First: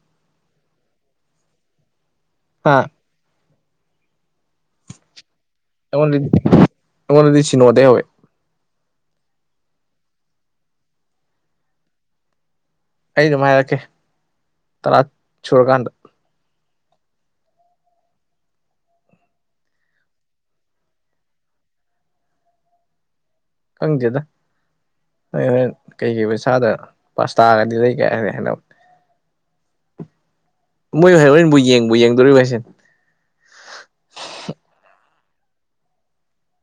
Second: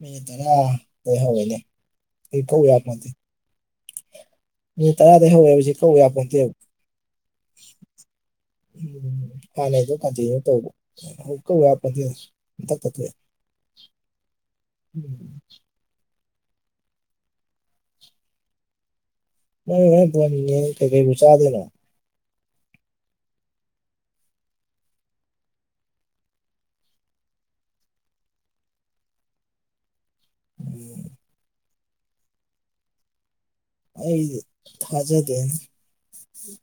Metre ꯍꯒꯅꯦ ꯑꯩ ꯐꯎ ꯍꯥ ꯌꯥ ꯃ ꯃꯤ ꯇꯔꯗ ꯍ ꯄ ꯀꯧ ꯌꯥꯣꯗ ꯑꯩꯉꯣꯟꯗꯗꯤ ꯑꯩꯉꯣꯟꯗꯗꯤ ꯁꯤꯅꯣꯗꯩ ꯍꯧꯋꯦ ꯎꯝ ꯍꯥꯟꯅꯩꯗꯣ ꯀꯟꯇꯤꯅ꯭ꯌꯨ ꯇꯧꯕꯨꯛ ꯀ ꯍꯥꯄꯗ ꯑꯩ ꯅꯨꯡꯉꯥꯏꯔꯛꯀꯦ ꯇꯔꯥ ꯁꯨꯔꯀꯥꯟꯗ ꯃꯣꯏ ꯃ ꯐꯉ ꯀꯩꯀꯩꯕꯨ ꯆꯥꯗꯣꯏꯅꯣ ꯈꯪꯗꯦꯗ ꯅꯣꯏ ꯍꯣꯔꯦꯟ ꯀꯩ ꯀꯩ ꯏꯁꯥꯗ ꯄꯁ ꯇꯥꯔꯒꯗꯤ ꯂꯩ ꯀꯥꯏꯅꯤ ꯍꯥꯏꯅ ꯃꯣꯏ ꯍ ꯍꯣꯔꯦꯟꯕꯨ ꯌꯦꯡꯕꯨ ꯌꯦꯡꯗꯣꯔꯤꯕ ꯍꯥꯏꯁꯦ ꯑꯩꯗꯤ ꯊꯥꯖꯗꯦꯅꯦ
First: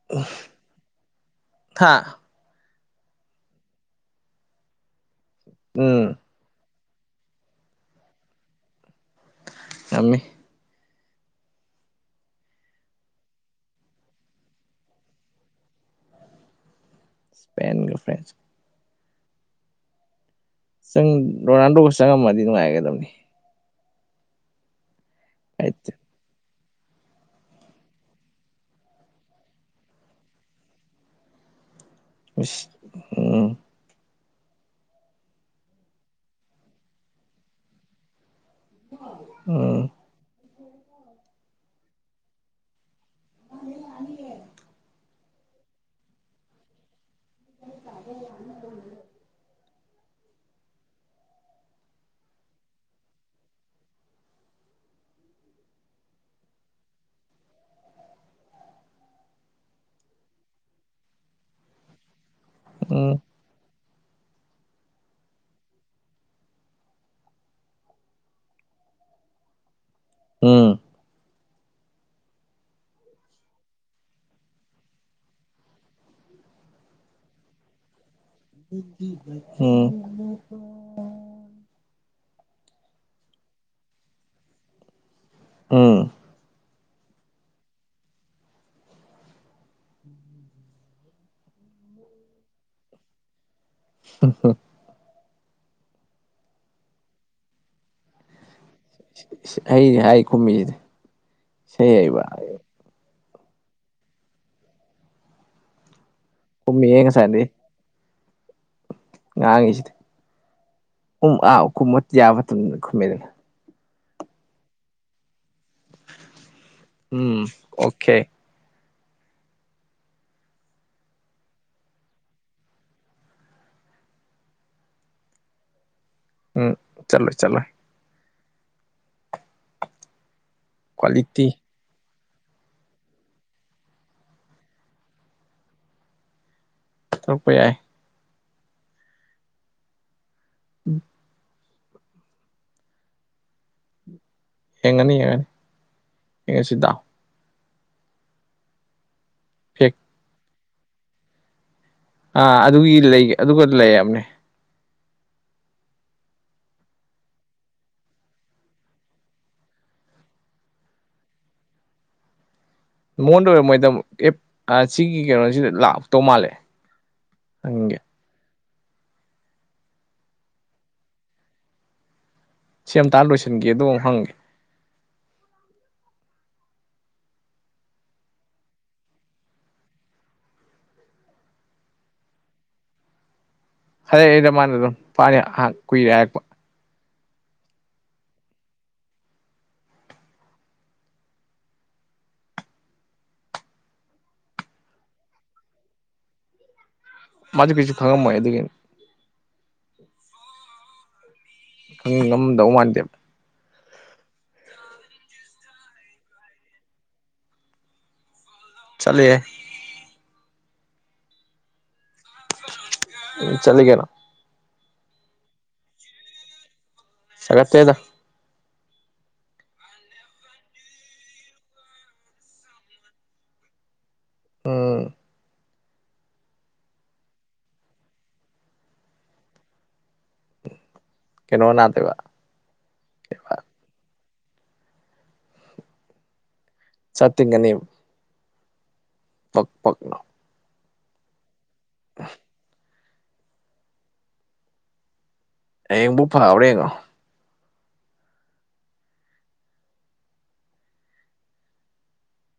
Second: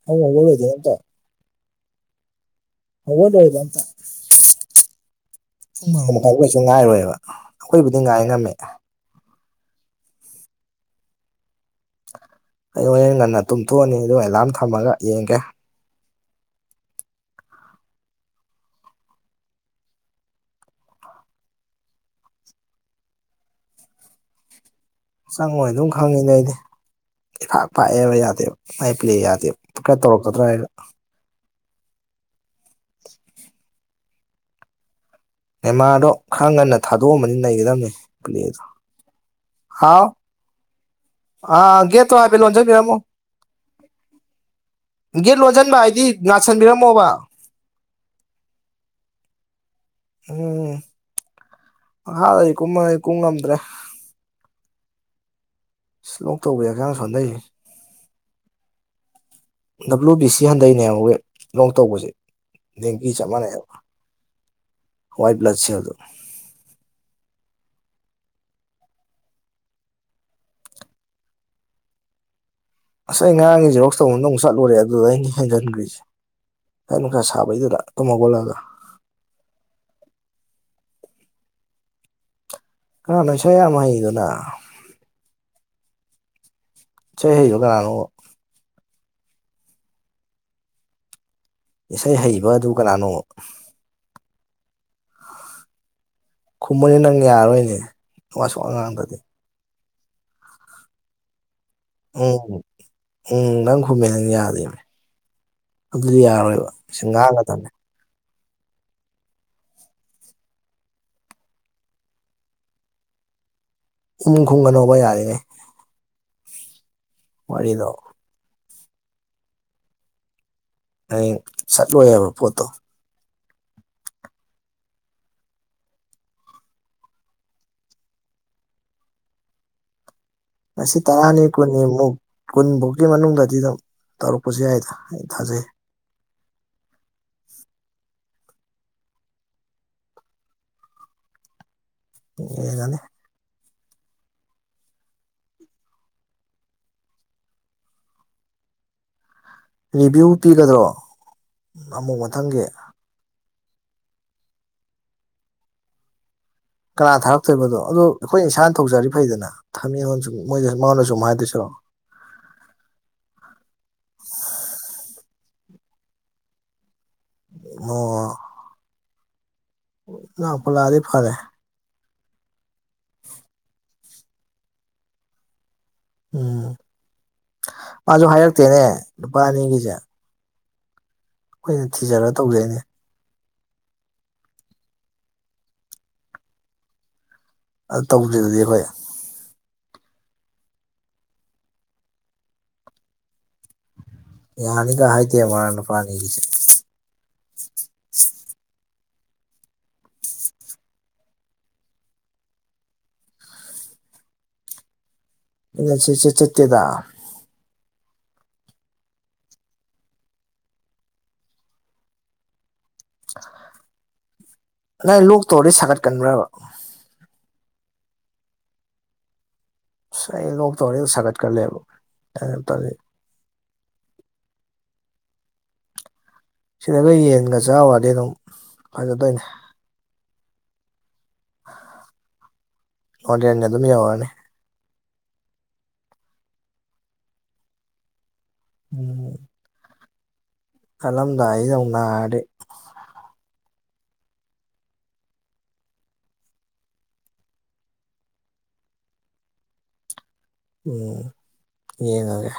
ꯑꯉꯧꯕꯔꯣꯏꯗꯣꯏ ꯑꯝꯇ ꯊꯥ ꯍꯗ ꯑꯣꯏꯕꯇ ꯎꯝ ꯑꯩꯈꯣꯏꯁꯨ ꯉꯥꯏꯔꯣꯏꯕ ꯑꯩꯈꯣꯏꯕꯨꯗꯤ ꯉꯥꯏ ꯉꯝꯃꯦ ꯊꯃꯤ ꯑꯩ ꯍꯣꯔꯡ ꯉꯟꯅ ꯇꯨꯝꯊꯣꯛꯑꯅꯤ ꯑꯗꯨꯒ ꯑꯦꯂꯥꯔꯝ ꯊꯝꯃꯒ ꯌꯦꯡꯒꯦ꯫ ꯢꯁꯄꯦꯟꯒ ꯐ꯭ꯔꯦꯟꯁ꯫ ꯆꯪ ꯔꯣꯅꯥꯜꯗꯣꯒ ꯆꯪꯉꯝꯃꯗꯤ ꯅꯨꯡꯉꯥꯏꯒꯗꯕꯅꯤ꯫ ꯆꯪꯉꯣꯏ ꯑꯗꯨꯝ ꯍꯥꯏꯗꯤ ꯈꯪꯉꯤꯅꯦ ꯑꯩꯗꯤ꯫ ꯏꯐꯥꯛ ꯄꯥꯛꯑꯦꯕ ꯌꯥꯗꯦꯕ ꯃꯥꯏ ꯄ꯭ꯂꯦ ꯌꯥꯗꯦꯕꯀꯔ ꯇꯧꯔꯛꯀꯗ꯭ꯔꯥ ꯍꯥꯏꯔ꯫ ꯏꯁ ꯎꯝ꯫ ꯅꯦꯃꯥꯗꯣ ꯈꯔ ꯉꯟꯅ ꯊꯥꯗꯣꯛꯑꯃꯗꯤ ꯅꯩꯒꯗꯕꯅꯦ ꯄꯨꯂꯦꯗꯣ ꯎꯝ ꯍꯥꯎ꯫ ꯑꯥ ꯒꯦ ꯇꯣ ꯍꯥꯏꯐꯦꯠ ꯂꯣꯟꯖꯟ ꯕꯤꯔꯝꯃꯣ꯫ ꯒꯦꯠ ꯂꯣꯟꯁꯤꯟꯕ ꯍꯥꯏꯗꯤ ꯉꯁꯤꯟꯕꯤꯔꯝꯃꯣꯕ꯫ ꯇꯕ ꯌꯥꯝ ꯎꯝ ꯃꯈꯥꯗꯗꯤ ꯀꯨꯝꯃꯉꯩ ꯀꯨꯝ ꯉꯝꯗ꯭ꯔꯦ [unintelligible] ꯗꯕ꯭ꯂꯨ ꯕꯤ ꯁꯤ ꯍꯟꯊꯩꯅꯦꯕ ꯑꯩꯣꯏ ꯂꯣꯛ ꯇꯧꯕꯁꯦ ꯎꯝ ꯦꯡꯒꯤ ꯆꯞ ꯃꯥꯟꯅꯩꯑꯕ ꯋꯥꯏꯠ ꯕ꯭ꯂꯁꯦꯔꯣ ꯎꯝ ꯑꯁ ꯑꯩ ꯉꯔꯥꯡꯒꯤꯁꯦ ꯔꯣꯛꯁ ꯇꯧꯗ ꯑꯃꯨꯛ ꯆꯠꯂꯨꯔꯦ ꯑꯗꯨꯗ ꯑꯩꯅ ꯍꯦꯟꯖꯟꯈ꯭ꯔꯤꯁꯦ ꯐ ꯅꯨꯡ ꯈꯥꯏ ꯁꯥꯕꯩꯗꯨꯗ ꯇꯨꯝꯃꯒꯣꯠꯂꯒ ꯎꯝ ꯈꯔ ꯅꯣꯏꯁꯥ ꯌꯥꯝ ꯍꯩꯗꯨꯅ꯫ ꯎꯝ꯫ ꯆꯩ ꯍꯥꯏꯗꯣ ꯀꯥꯅꯅꯣꯕ꯫ ꯏꯁꯩ ꯍꯩꯕ ꯑꯗꯨ ꯀꯅꯥꯅꯣ꯫ ꯍꯝ ꯍꯝ꯫ ꯈꯨꯝꯃꯨꯅꯤ ꯅꯪ ꯌꯥꯔꯣꯏꯅꯦ ꯋꯥ ꯁꯨꯉꯥ ꯉꯥꯡꯗꯔꯗꯤ ꯫ ꯑꯩꯅꯦ ꯍꯥꯏ ꯀꯨꯝꯃꯤꯁꯤꯗꯤ꯫ ꯎꯝ ꯎꯝ ꯅꯪ ꯈꯨꯝꯃꯦ ꯅꯪ ꯌꯥꯗꯦꯕ ꯑꯗꯨꯗꯤ ꯌꯥꯔꯣꯏꯕ꯫ ꯈꯨꯝꯃꯤꯍꯦ ꯉꯁꯥꯏꯗꯩ ꯁꯤꯡꯒꯥꯗꯕꯅꯦ꯫ ꯉꯥꯡꯉꯤꯁꯤꯗꯤ ꯎꯨꯝ ꯑꯥ ꯀꯨꯝꯃꯠ ꯌꯥꯕ ꯃꯇꯝꯗꯅ ꯈꯨꯝꯃꯦꯗꯅ꯫ ꯏꯝ ꯈꯨꯝꯒꯅꯣꯕ ꯌꯥꯔꯤꯉꯩ꯫ ꯎꯝ ꯋꯥꯔꯤꯗꯣ ꯑꯣꯀꯦ꯫ ꯑꯩ ꯁꯠꯂꯣꯏꯕ ꯄꯣꯠꯇꯣ꯫ ꯎꯝ ꯆꯠꯂꯣ ꯆꯠꯂꯣ꯫ ꯉꯁꯤ ꯇꯔꯥꯅꯤ ꯀ꯭ꯋꯥꯂꯤꯇꯤ ꯈꯨꯟꯅꯤꯃꯨꯛ꯫ ꯀꯨꯟꯕꯣꯛꯒꯤ ꯃꯅꯨꯡꯗꯗꯤ ꯑꯗꯨꯝ ꯇꯧꯔꯛꯄꯁꯨ ꯌꯥꯏꯗ ꯑꯩ ꯊꯥꯖꯩ꯫ ꯇꯧꯔꯛꯄ ꯌꯥꯏ꯫ ꯎꯝ꯫ ꯑꯦ ꯖꯅꯤ꯫ ꯌꯦꯡꯉꯅꯤ ꯌꯦꯔꯦ ꯌꯦꯡꯉꯁꯤꯗꯥ꯫ ꯐꯦꯛ ꯔꯤꯚꯤꯌꯨ ꯄꯤꯒꯗ꯭ꯔꯣ ꯑꯃꯨꯛ꯫ ꯑꯥ ꯃꯊꯪꯒꯤ ꯑꯗꯨꯒꯤ ꯂꯩ ꯑꯗꯨꯒ ꯂꯩ ꯍꯥꯢꯕꯅꯦ꯫ ꯀꯅꯥ ꯊꯥꯔꯛꯇꯣꯏꯕꯗꯣ ꯑꯗꯣ ꯑꯩꯈꯣꯏ ꯏꯁꯥꯅ ꯊꯧꯔꯗꯤ ꯐꯩꯗꯅ ꯊꯃꯦꯡꯉꯣꯟꯗ ꯁ ꯃꯣꯏꯁꯨ ꯃꯉꯣꯟꯗ ꯁꯨꯝ ꯍꯥꯏꯗꯣꯏ ꯁꯥꯔꯣꯛ꯫ ꯃꯉꯣꯟꯗ ꯑꯣꯏꯔꯝ ꯃꯣꯏꯗ ꯑꯦꯞ ꯁꯤꯒꯤ ꯀꯩꯅꯣꯁꯤꯗ ꯂꯥꯛꯇꯧ ꯃꯥꯜꯂꯦ꯫ ꯍꯪꯒꯦ ꯑꯣ ꯂꯥꯛꯄꯨ ꯂꯥꯛꯑꯗꯤ ꯐꯔꯦ꯫ ꯁꯦꯝ ꯑꯝꯇ ꯍꯥꯟꯅ ꯂꯣꯏꯁꯤꯟꯒꯦ ꯑꯗꯨꯒ ꯍꯪꯒꯦ꯫ ꯎꯝ ꯃꯥꯁꯨ ꯍꯥꯏꯔꯛꯇꯦꯅꯦ ꯅꯨꯨꯄꯥ ꯑꯅꯤꯒꯤꯁꯦ꯫ ꯑꯩꯈꯣꯏꯅ ꯊꯤꯖꯔꯒ ꯇꯧꯖꯩꯅꯦ꯫ [unintelligible] ꯃꯥꯅ ꯑꯗꯨꯝ ꯄꯥꯅꯤ ꯀꯨꯏꯔꯦ ꯍꯥꯏꯔꯛꯄ꯫ ꯑꯗꯨ ꯇꯧꯗ꯭ꯔꯤ ꯗꯨꯗꯤ ꯑꯩꯈꯣꯏ꯫ ꯌꯥꯅꯤꯒ ꯍꯥꯏꯗꯦꯕꯥ [unintelligible] ꯅꯨꯄꯥ ꯑꯅꯤꯗꯨꯁꯨ꯫ ꯃꯗꯨ ꯀꯩꯁꯨ ꯈꯪꯉꯝꯃꯣꯏ ꯑꯗꯨꯒꯤꯅꯤ ꯈꯪ ꯉꯝꯗꯧ ꯃꯥꯟꯗꯦꯕ ꯅꯦꯠꯁꯦ ꯏꯆꯠ ꯆꯠꯇꯦꯗ ꯆꯠꯔꯤꯍꯦ ꯆꯠꯂꯒꯦꯔꯣ ꯅꯪ ꯂꯣꯛ ꯇꯧꯔꯗꯤ ꯁꯥꯒꯠꯀꯟꯕ꯭ꯔꯕ ꯁꯥꯒꯠꯇꯦꯗ ꯑꯁ ꯑꯩ ꯂꯣꯛꯇꯧꯔꯗꯤ ꯁꯥꯒꯠꯀꯜꯂꯦꯕ [unintelligible] ꯎꯝ ꯁꯤꯗꯒ ꯌꯦꯟꯒ ꯆꯥꯎꯔꯗꯤ ꯑꯗꯨꯝ ꯐꯖꯗꯣꯏꯅꯤ ꯀꯩꯅꯣ ꯅꯥꯠꯇꯦꯕ꯫ ꯑꯣꯅꯦꯅ ꯑꯗꯨꯝ ꯌꯧꯔꯛꯑꯅꯤ꯫ ꯆꯠꯇꯤꯡꯒꯅꯤꯕ꯫ ꯎꯝ꯫ ꯄꯛ ꯄꯛ ꯂꯧꯅ꯫ ꯆꯠꯜꯂꯝꯗꯥꯏꯁꯤꯗ ꯑꯃꯨꯛ ꯅꯥꯔꯗꯤ꯫ ꯍꯌꯦꯡꯕꯨ ꯐꯥꯎꯔꯦ ꯌꯦꯡꯉꯣ꯫ ꯎꯝ ꯌꯦꯡꯉꯒꯦ꯫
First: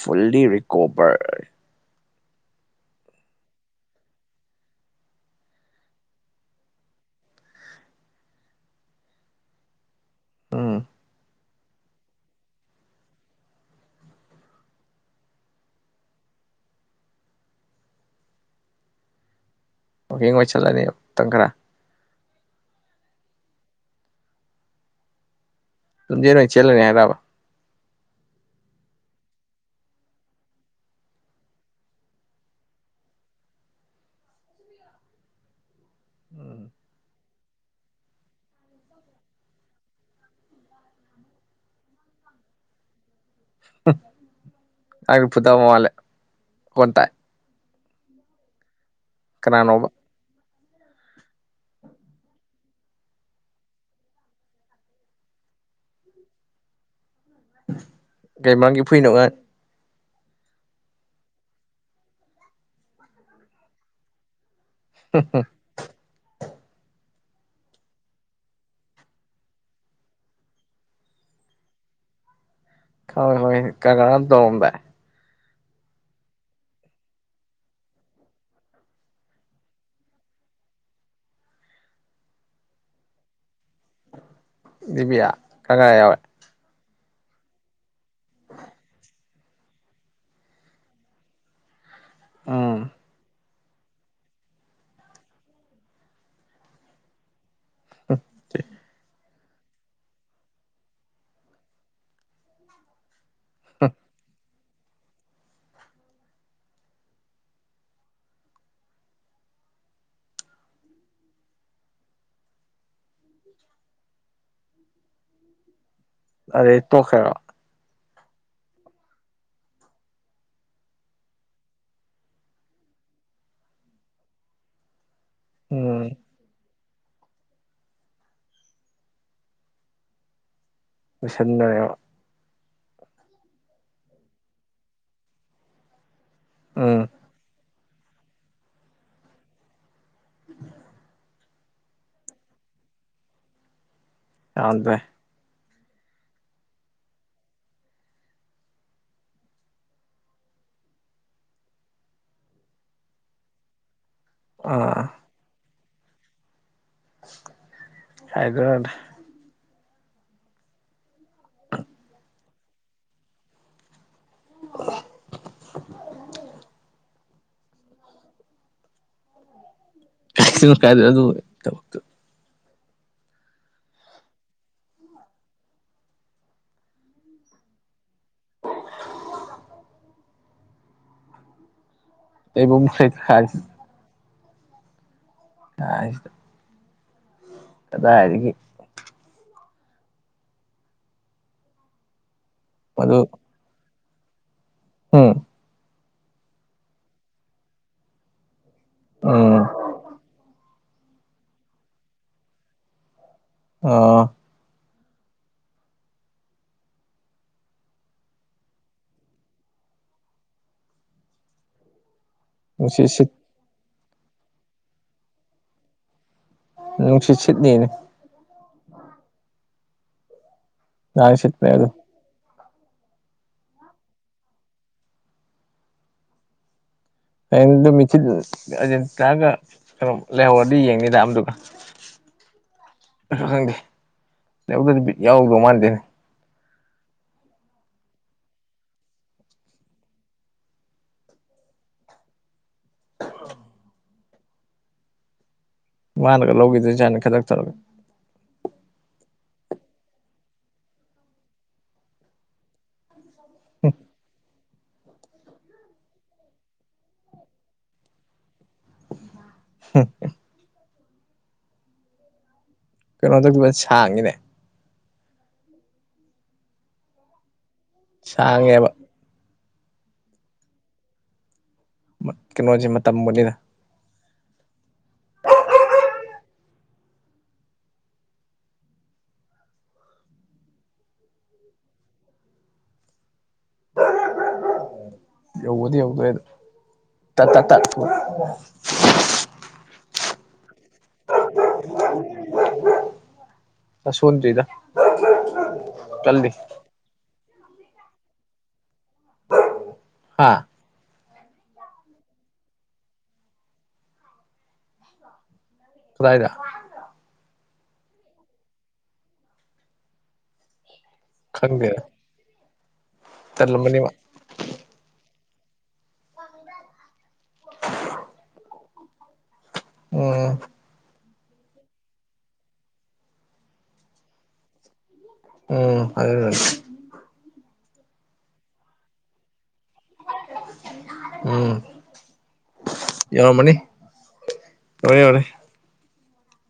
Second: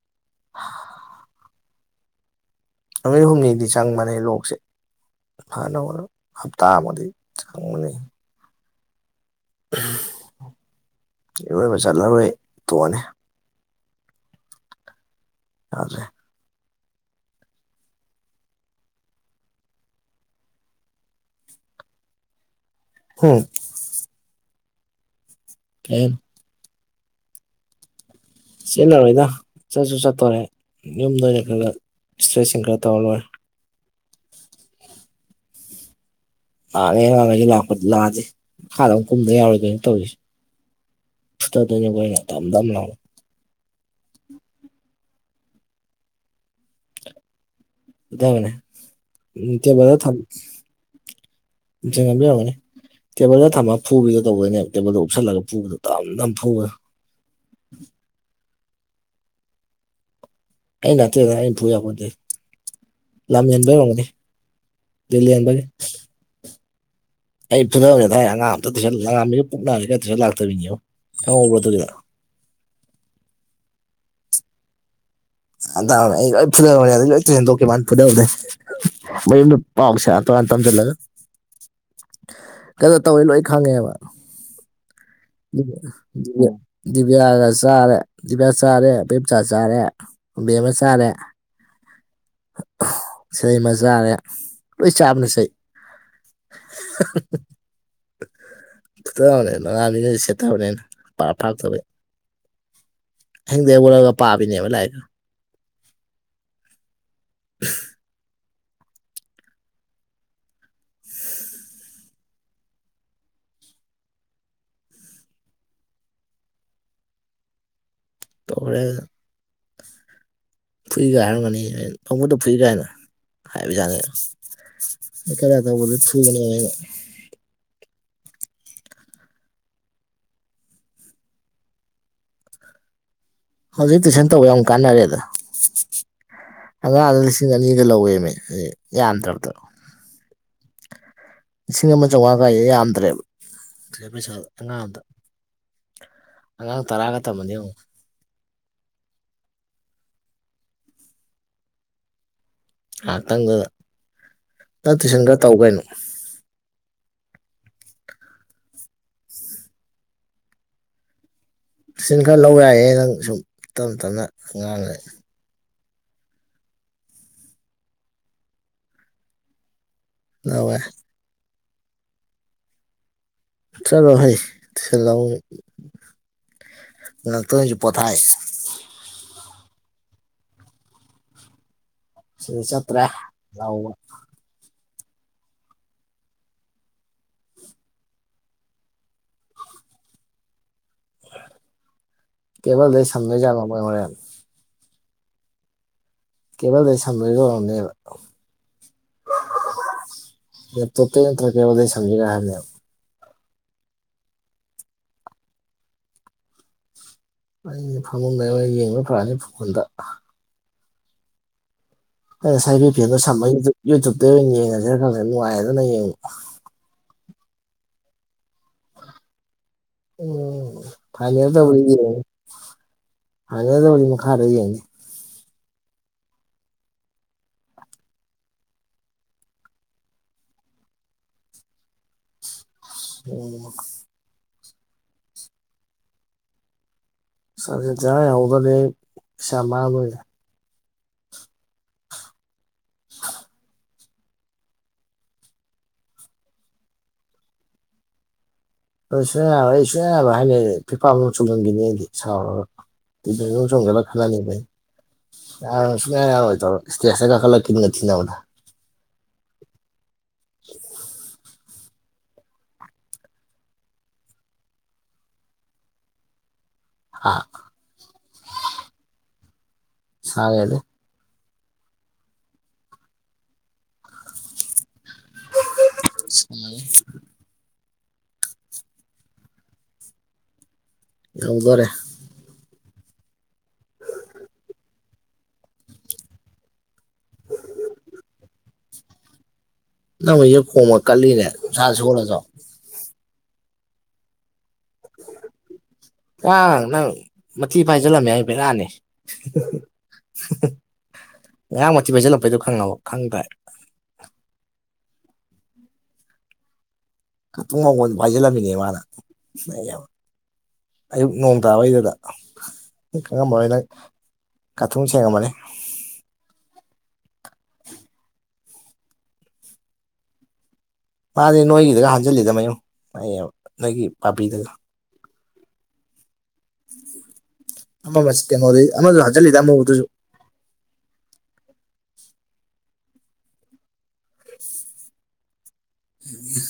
ꯐꯨꯜꯂꯤ ꯔꯤꯀꯣꯕꯔ꯫ ꯅꯨꯃꯤꯠ ꯍꯨꯝꯅꯤꯗꯤ ꯆꯪꯕꯅꯦ ꯂꯣꯛꯁꯦ꯫ ꯉꯥꯍꯟꯅꯣꯡꯃꯥ ꯍꯞꯇꯥ ꯑꯃꯗꯤ ꯈꯪꯕꯅꯤ [unintelligible] ꯎꯝ ꯏꯔꯣꯏꯕ ꯆꯠꯂꯔꯣꯏ ꯇꯣꯛꯑꯅꯤ ꯌꯥꯗꯔꯦ ꯋꯥꯀꯤꯡ ꯑꯣꯏ ꯆꯠꯂꯅꯤ ꯃꯇꯝ ꯈꯔ ꯎꯝ ꯀꯩ ꯂꯝꯖꯦꯜ ꯑꯣꯏꯅ ꯆꯦꯜꯂꯨꯒꯦ ꯍꯥꯏꯔꯕ ꯆꯦꯟꯅꯔꯣꯏꯗ ꯆꯠꯁꯨ ꯆꯠꯇꯣꯔꯦ ꯌꯨꯝꯗ ꯑꯣꯏꯅ ꯈꯔ ꯑꯦꯛꯁꯔꯁꯥꯏꯁꯤꯡ ꯈꯔ ꯇꯧꯔ ꯂꯣꯏꯔꯦ ꯎꯝ ꯂꯥꯡꯉꯦ ꯑꯉꯥꯡꯒꯩ ꯂꯥꯛꯄ ꯂꯤꯔꯖꯦ ꯃꯈꯥꯗ ꯑꯃꯨꯛ ꯀꯨꯝꯗ ꯌꯥꯎꯔꯣꯏꯗꯣꯏꯅꯤ ꯇꯧꯔꯤꯁꯦ ꯐꯨꯗꯗꯣꯏꯅꯤꯀꯣ ꯑꯩꯅ ꯗꯝ ꯗꯝ ꯂꯥꯎꯅ ꯎꯝ ꯑꯉꯥꯡ ꯐꯨꯗꯕ ꯃꯂꯦ ꯃꯈꯣꯟ ꯇꯥꯏ ꯐꯨꯗꯕꯅꯦ ꯀꯅꯥꯅꯣꯕ ꯇꯦꯕꯜꯗ ꯊꯝ [unintelligible] ꯇꯦꯕꯜꯗ ꯊꯝꯃꯒ ꯐꯨꯕꯤꯗꯣ ꯇꯧꯕꯗꯣꯏꯅꯦꯕ ꯇꯦꯕꯜꯗ ꯎꯞꯁꯜꯂꯒ ꯐꯨꯕꯗ ꯗꯝ ꯗꯝ ꯐꯨꯕꯗꯣ ꯀꯩ ꯃꯔꯝꯒꯤ ꯐꯨꯅꯣ ꯑꯉꯥꯡ ꯑꯩ ꯉꯥꯛꯇ ꯂꯩꯔꯒ ꯑꯩꯅ ꯐꯨ ꯌꯥꯄꯣꯟꯇꯦꯍꯦ ꯂꯝ ꯍꯦꯟꯕꯩ ꯑꯣꯔꯝꯒꯅꯤ ꯗꯜꯂꯦꯟꯕꯒꯤ ꯑꯩꯅ ꯐꯨꯗꯕꯅꯦ ꯊꯥꯏꯅ ꯑꯉꯥꯡ ꯑꯝꯇ ꯇꯨꯏꯁꯟ ꯃꯂꯦꯝꯉꯥꯟꯕꯤꯒ ꯄꯨꯛꯅꯔꯤꯒ ꯇꯨꯏꯁꯟ ꯂꯥꯛꯇꯕꯤꯅꯤ ꯈꯪꯍꯧꯕ꯭ꯔꯥ ꯑꯗꯨꯗꯤ ꯈꯪꯍꯧꯋꯦ ꯈꯪꯍꯧꯋꯦ ꯀꯅꯥ ꯀꯅꯥꯅꯣ ꯌꯥꯝ ꯇꯝꯃꯝꯗꯥꯏ [unintelligible] ꯑꯗꯩ ꯂꯣꯏ ꯇꯨꯏꯁꯟ ꯇꯣꯛꯈꯤꯕꯋꯥꯅꯤ ꯐꯨꯗꯥꯕꯗꯩ ꯃꯌꯨꯝꯗ ꯄꯥꯎ ꯁꯦꯔꯥꯟ ꯇꯨꯔꯥꯟ ꯇꯝꯖꯤꯜꯂꯒ ꯈꯔꯖꯨ ꯇꯧꯋꯦ ꯂꯣꯏ ꯈꯪꯉꯦꯕ ꯗꯤꯕꯤꯌꯥ ꯀꯪꯒ꯭ꯔꯥ ꯌꯥꯎꯋꯦ ꯗꯤꯕꯤꯌꯥꯒ ꯆꯥꯔꯦ ꯗꯤꯕꯤꯌꯥ ꯆꯥꯔꯦ ꯏꯕꯦꯝꯆꯥ ꯆꯥꯔꯦ ꯕꯦꯝꯃ ꯆꯥꯔꯦ ꯎꯝ ꯁꯤꯂꯩꯃ ꯆꯥꯥꯔꯦ ꯂꯣꯏ ꯆꯥꯕꯅ ꯆꯩ [inaudible] [unintelligible] ꯁꯦꯠꯊꯕꯅꯦ ꯑꯩꯅ ꯄꯥꯔꯥ ꯐꯥꯔꯛꯇꯕꯩ ꯑꯍꯤꯡꯗꯩ ꯍꯧꯒꯠꯔꯒ ꯄꯥꯕꯤꯅꯦꯕ ꯂꯥꯏꯔꯤꯀ [inaudible] ꯑꯗꯩ ꯇꯣꯛꯈꯦꯔꯣ ꯇꯣꯛꯈ꯭ꯔꯦ ꯑꯗꯨꯝ ꯐꯨꯏꯒ ꯍꯥꯏꯔꯝꯒꯅꯤ ꯑ ꯐꯪꯕꯗ ꯐꯨꯏ ꯀꯥꯏꯅ ꯍꯥꯏꯕ ꯌꯥꯥꯅꯤ ꯑꯩꯀꯦꯕ ꯎꯝ ꯊꯨꯕꯅ ꯂꯣꯏꯁꯤꯟꯅꯔꯦ ꯍꯧꯖꯤꯛ ꯇꯨꯏꯁꯟ ꯇꯧꯕ ꯌꯥꯝ ꯀꯥꯟꯅꯔꯦ ꯑꯗ ꯎꯝ ꯑꯉꯥꯡꯗ ꯂꯤꯁꯤꯡ ꯑꯅꯤ ꯑꯅꯤꯒ ꯂꯧꯋꯦꯃꯦ ꯌꯥꯝꯗ꯭ꯔꯕꯗꯣ ꯎꯝ ꯂꯤꯁꯤꯡ ꯑꯃ ꯆꯥꯝꯃꯉꯥ ꯀꯥꯏꯁꯦ ꯌꯥꯝꯗ꯭ꯔꯦꯕ ꯄꯩꯁꯥ ꯌꯥꯗ꯭ꯔꯦ ꯑꯉꯥꯡꯗ ꯑꯉꯥꯡ ꯇꯔꯥꯒ ꯇꯝꯃꯅꯤ ꯑꯃꯨꯛ ꯉꯥꯏꯍꯥꯛꯇꯪꯗꯨꯗ ꯅꯪ ꯑꯥ ꯇꯨꯏꯁꯟ ꯈꯔ ꯇꯧꯒꯩꯅꯣ ꯍꯥꯏꯒ꯭ꯔꯗ [unintelligible] ꯇꯨꯏꯁꯟ ꯈꯔ ꯂꯧ ꯌꯥꯏꯌꯦ ꯅꯪ ꯁꯨꯝ ꯇꯞꯅ ꯇꯞꯅ ꯑꯉꯥꯡꯉꯩ ꯂꯧꯋꯦ [unintelligible] ꯀꯥꯏꯗꯦ ꯑꯗꯨꯏꯗꯃꯛꯇ ꯆꯠꯂꯣ ꯍꯩ ꯊꯜꯂ ꯉꯥꯛꯇꯣꯏꯁꯨ ꯄꯣꯊꯥꯏ ꯁꯤꯗ ꯆꯠꯇ꯭ꯔꯦ [unintelligible] [unintelligible] [inaudible] ꯀꯗꯥꯏꯗꯒꯤ ꯀꯦꯕꯜꯗꯩ ꯃꯗꯨ ꯁꯝꯗꯣꯏ ꯖꯥꯠꯔꯣ ꯃꯣꯏ ꯍꯣꯔꯦꯟ ꯎꯝ ꯀꯦꯕꯜꯗ ꯁꯗꯣꯏꯒꯅꯦꯕ ꯎꯝ ꯇꯣꯞꯄꯇꯩ ꯅꯠꯇ꯭ꯔꯀꯦꯕꯗꯩ ꯁꯝꯖꯔꯦ ꯍꯥꯏꯕꯅꯦꯕ ꯑ ꯑꯩꯁ ꯐꯪꯉꯝꯗꯉ ꯌꯦꯡꯕ ꯄꯥꯅꯤ ꯐꯣꯟꯗ ꯑꯩ ꯉꯁꯥꯏ ꯕꯤ ꯅꯨꯡꯁꯤꯠ ꯐꯤꯗꯣ ꯁꯤꯠ ꯁ ꯌꯨꯇꯌꯨꯞꯇ ꯑꯣꯏꯅ ꯌꯦꯡꯉꯁꯤꯔ ꯈ ꯅꯨꯡꯉꯥꯏꯌꯦꯗꯅ ꯌꯦꯡꯕ ꯅꯨꯡꯁꯤꯁꯤꯗꯅꯤꯅꯦ ꯎꯝ ꯅꯍꯥꯟ ꯐꯥꯏꯅꯦꯜ ꯁꯤꯠꯄꯅꯦ ꯇꯧꯕꯗꯤ ꯑꯗꯨ ꯌꯦꯡꯉ ꯐꯥꯏꯅꯦꯜ ꯇꯧꯕꯅꯤ ꯃꯈꯥꯔ ꯌꯦꯡꯉ ꯍꯌꯦꯡꯗꯣ ꯃꯤꯆꯤꯠ ꯑꯦꯖꯦꯟ ꯆꯑꯒ ꯀꯩꯅꯣ ꯂꯩꯍꯧꯔꯗꯤ ꯌꯦꯡꯅꯤꯗ ꯑꯃꯗꯨꯒ [inaudible] ꯎꯝ ꯈꯪꯗꯦ ꯅꯗꯗꯤꯕꯤ ꯌꯥꯎꯗꯧ ꯃꯥꯟꯗꯦꯅꯦ ꯆꯁꯦ ꯆꯔ ꯌꯥꯎꯗꯅꯦ ꯑꯩ ꯄꯩꯁꯥ ꯃꯥꯡꯗꯣꯏꯔꯦ [inaudible] ꯃꯥꯅꯒ ꯂꯧꯈꯤꯗꯣꯏ ꯆꯥꯅ ꯈꯈꯤꯗꯛꯇ ꯊꯧꯔꯒꯦ ꯑ ꯁ ꯑꯩ ꯁꯨꯡꯌꯥ ꯌꯥꯅꯕ ꯍꯥꯏꯅꯩ ꯐꯤꯐꯥꯃ ꯆꯨꯝꯍꯟꯈꯤꯅꯤꯗꯤ ꯁꯥꯎꯔꯒ ꯆꯒꯦꯂ ꯈꯂꯅꯤ ꯌꯥꯔ ꯁꯨꯡꯛꯌꯥ ꯌꯥꯔꯣꯏ ꯇꯧꯔꯣ ꯏꯁꯇꯦꯖꯇ ꯀꯥꯈꯠꯂꯛꯈꯤꯅꯤꯒ ꯊꯤꯅꯕꯗ ꯎ [inaudible] ꯀꯩꯅꯣ ꯇꯧꯕ ꯁꯥꯡꯉꯤꯅꯦ ꯍꯥ ꯁꯥꯡꯉꯦꯕ ꯁꯋꯦ ꯑꯗꯨ ꯀꯩꯅꯣꯁꯦ ꯇꯕꯅꯤꯅ ꯀꯦ ꯌꯥꯎꯗꯣꯔꯦ ꯌꯧꯗꯤ ꯌꯧꯒꯦ ꯇ ꯇ ꯇ ꯅꯪ ꯍꯧꯖꯤ ꯈꯣꯝꯃ ꯀꯂꯤꯅꯦꯦ ꯁꯥꯥ ꯁꯨꯔꯁꯨꯣ ꯑ ꯁꯨꯅ ꯆꯗ ꯑ ꯅꯪ ꯃꯊꯤ ꯄꯥꯏꯁꯤꯜꯂꯝꯃꯦ ꯍꯥꯏꯐ ꯂꯛꯑꯅꯤ ꯍꯥ ꯉꯍꯥꯛ ꯃꯨꯊꯤ ꯄꯩꯁꯤꯜꯂꯛꯄꯩꯗꯣ ꯈꯪꯉꯕ ꯈꯪꯗ꯭ꯔꯥꯏ ꯁꯗꯥꯥꯏꯗ ꯀꯇꯨꯡ ꯉꯒꯣꯟ ꯐꯥꯏꯖꯤꯜꯂꯝꯃꯤꯅꯦ ꯃꯥꯅꯕ ꯑꯌꯨꯛ ꯅꯣꯡ ꯈꯪꯗꯦꯗ ꯇꯥꯕꯩꯗꯨꯗ ꯈꯪꯉꯝꯃꯣꯏꯅ ꯇꯜꯂꯝꯃꯅꯤ ꯃꯥ ꯀꯥꯊꯨꯡ ꯁꯦꯡꯉꯝꯃꯅꯤ [inaudible] ꯎꯝ ꯃꯥꯅꯦ ꯅꯣꯏꯒꯤꯗꯒ ꯍꯥꯟꯖꯤꯜꯂꯤꯗ ꯃꯌꯨ ꯑꯩ ꯅꯣꯏꯒꯤ ꯄꯥꯕꯤꯗꯒ ꯎꯝ ꯑꯗꯨ ꯑꯃ ꯃꯁ ꯀ ꯃꯗꯤ ꯑꯃꯃꯗꯨ ꯍꯖꯜꯗ ꯑꯃꯃꯗꯨꯁꯨ ꯎꯝ ꯌꯥꯔ ꯃꯅꯤ ꯍꯔꯦ ꯌꯥꯔꯦ ꯑꯩꯒꯤ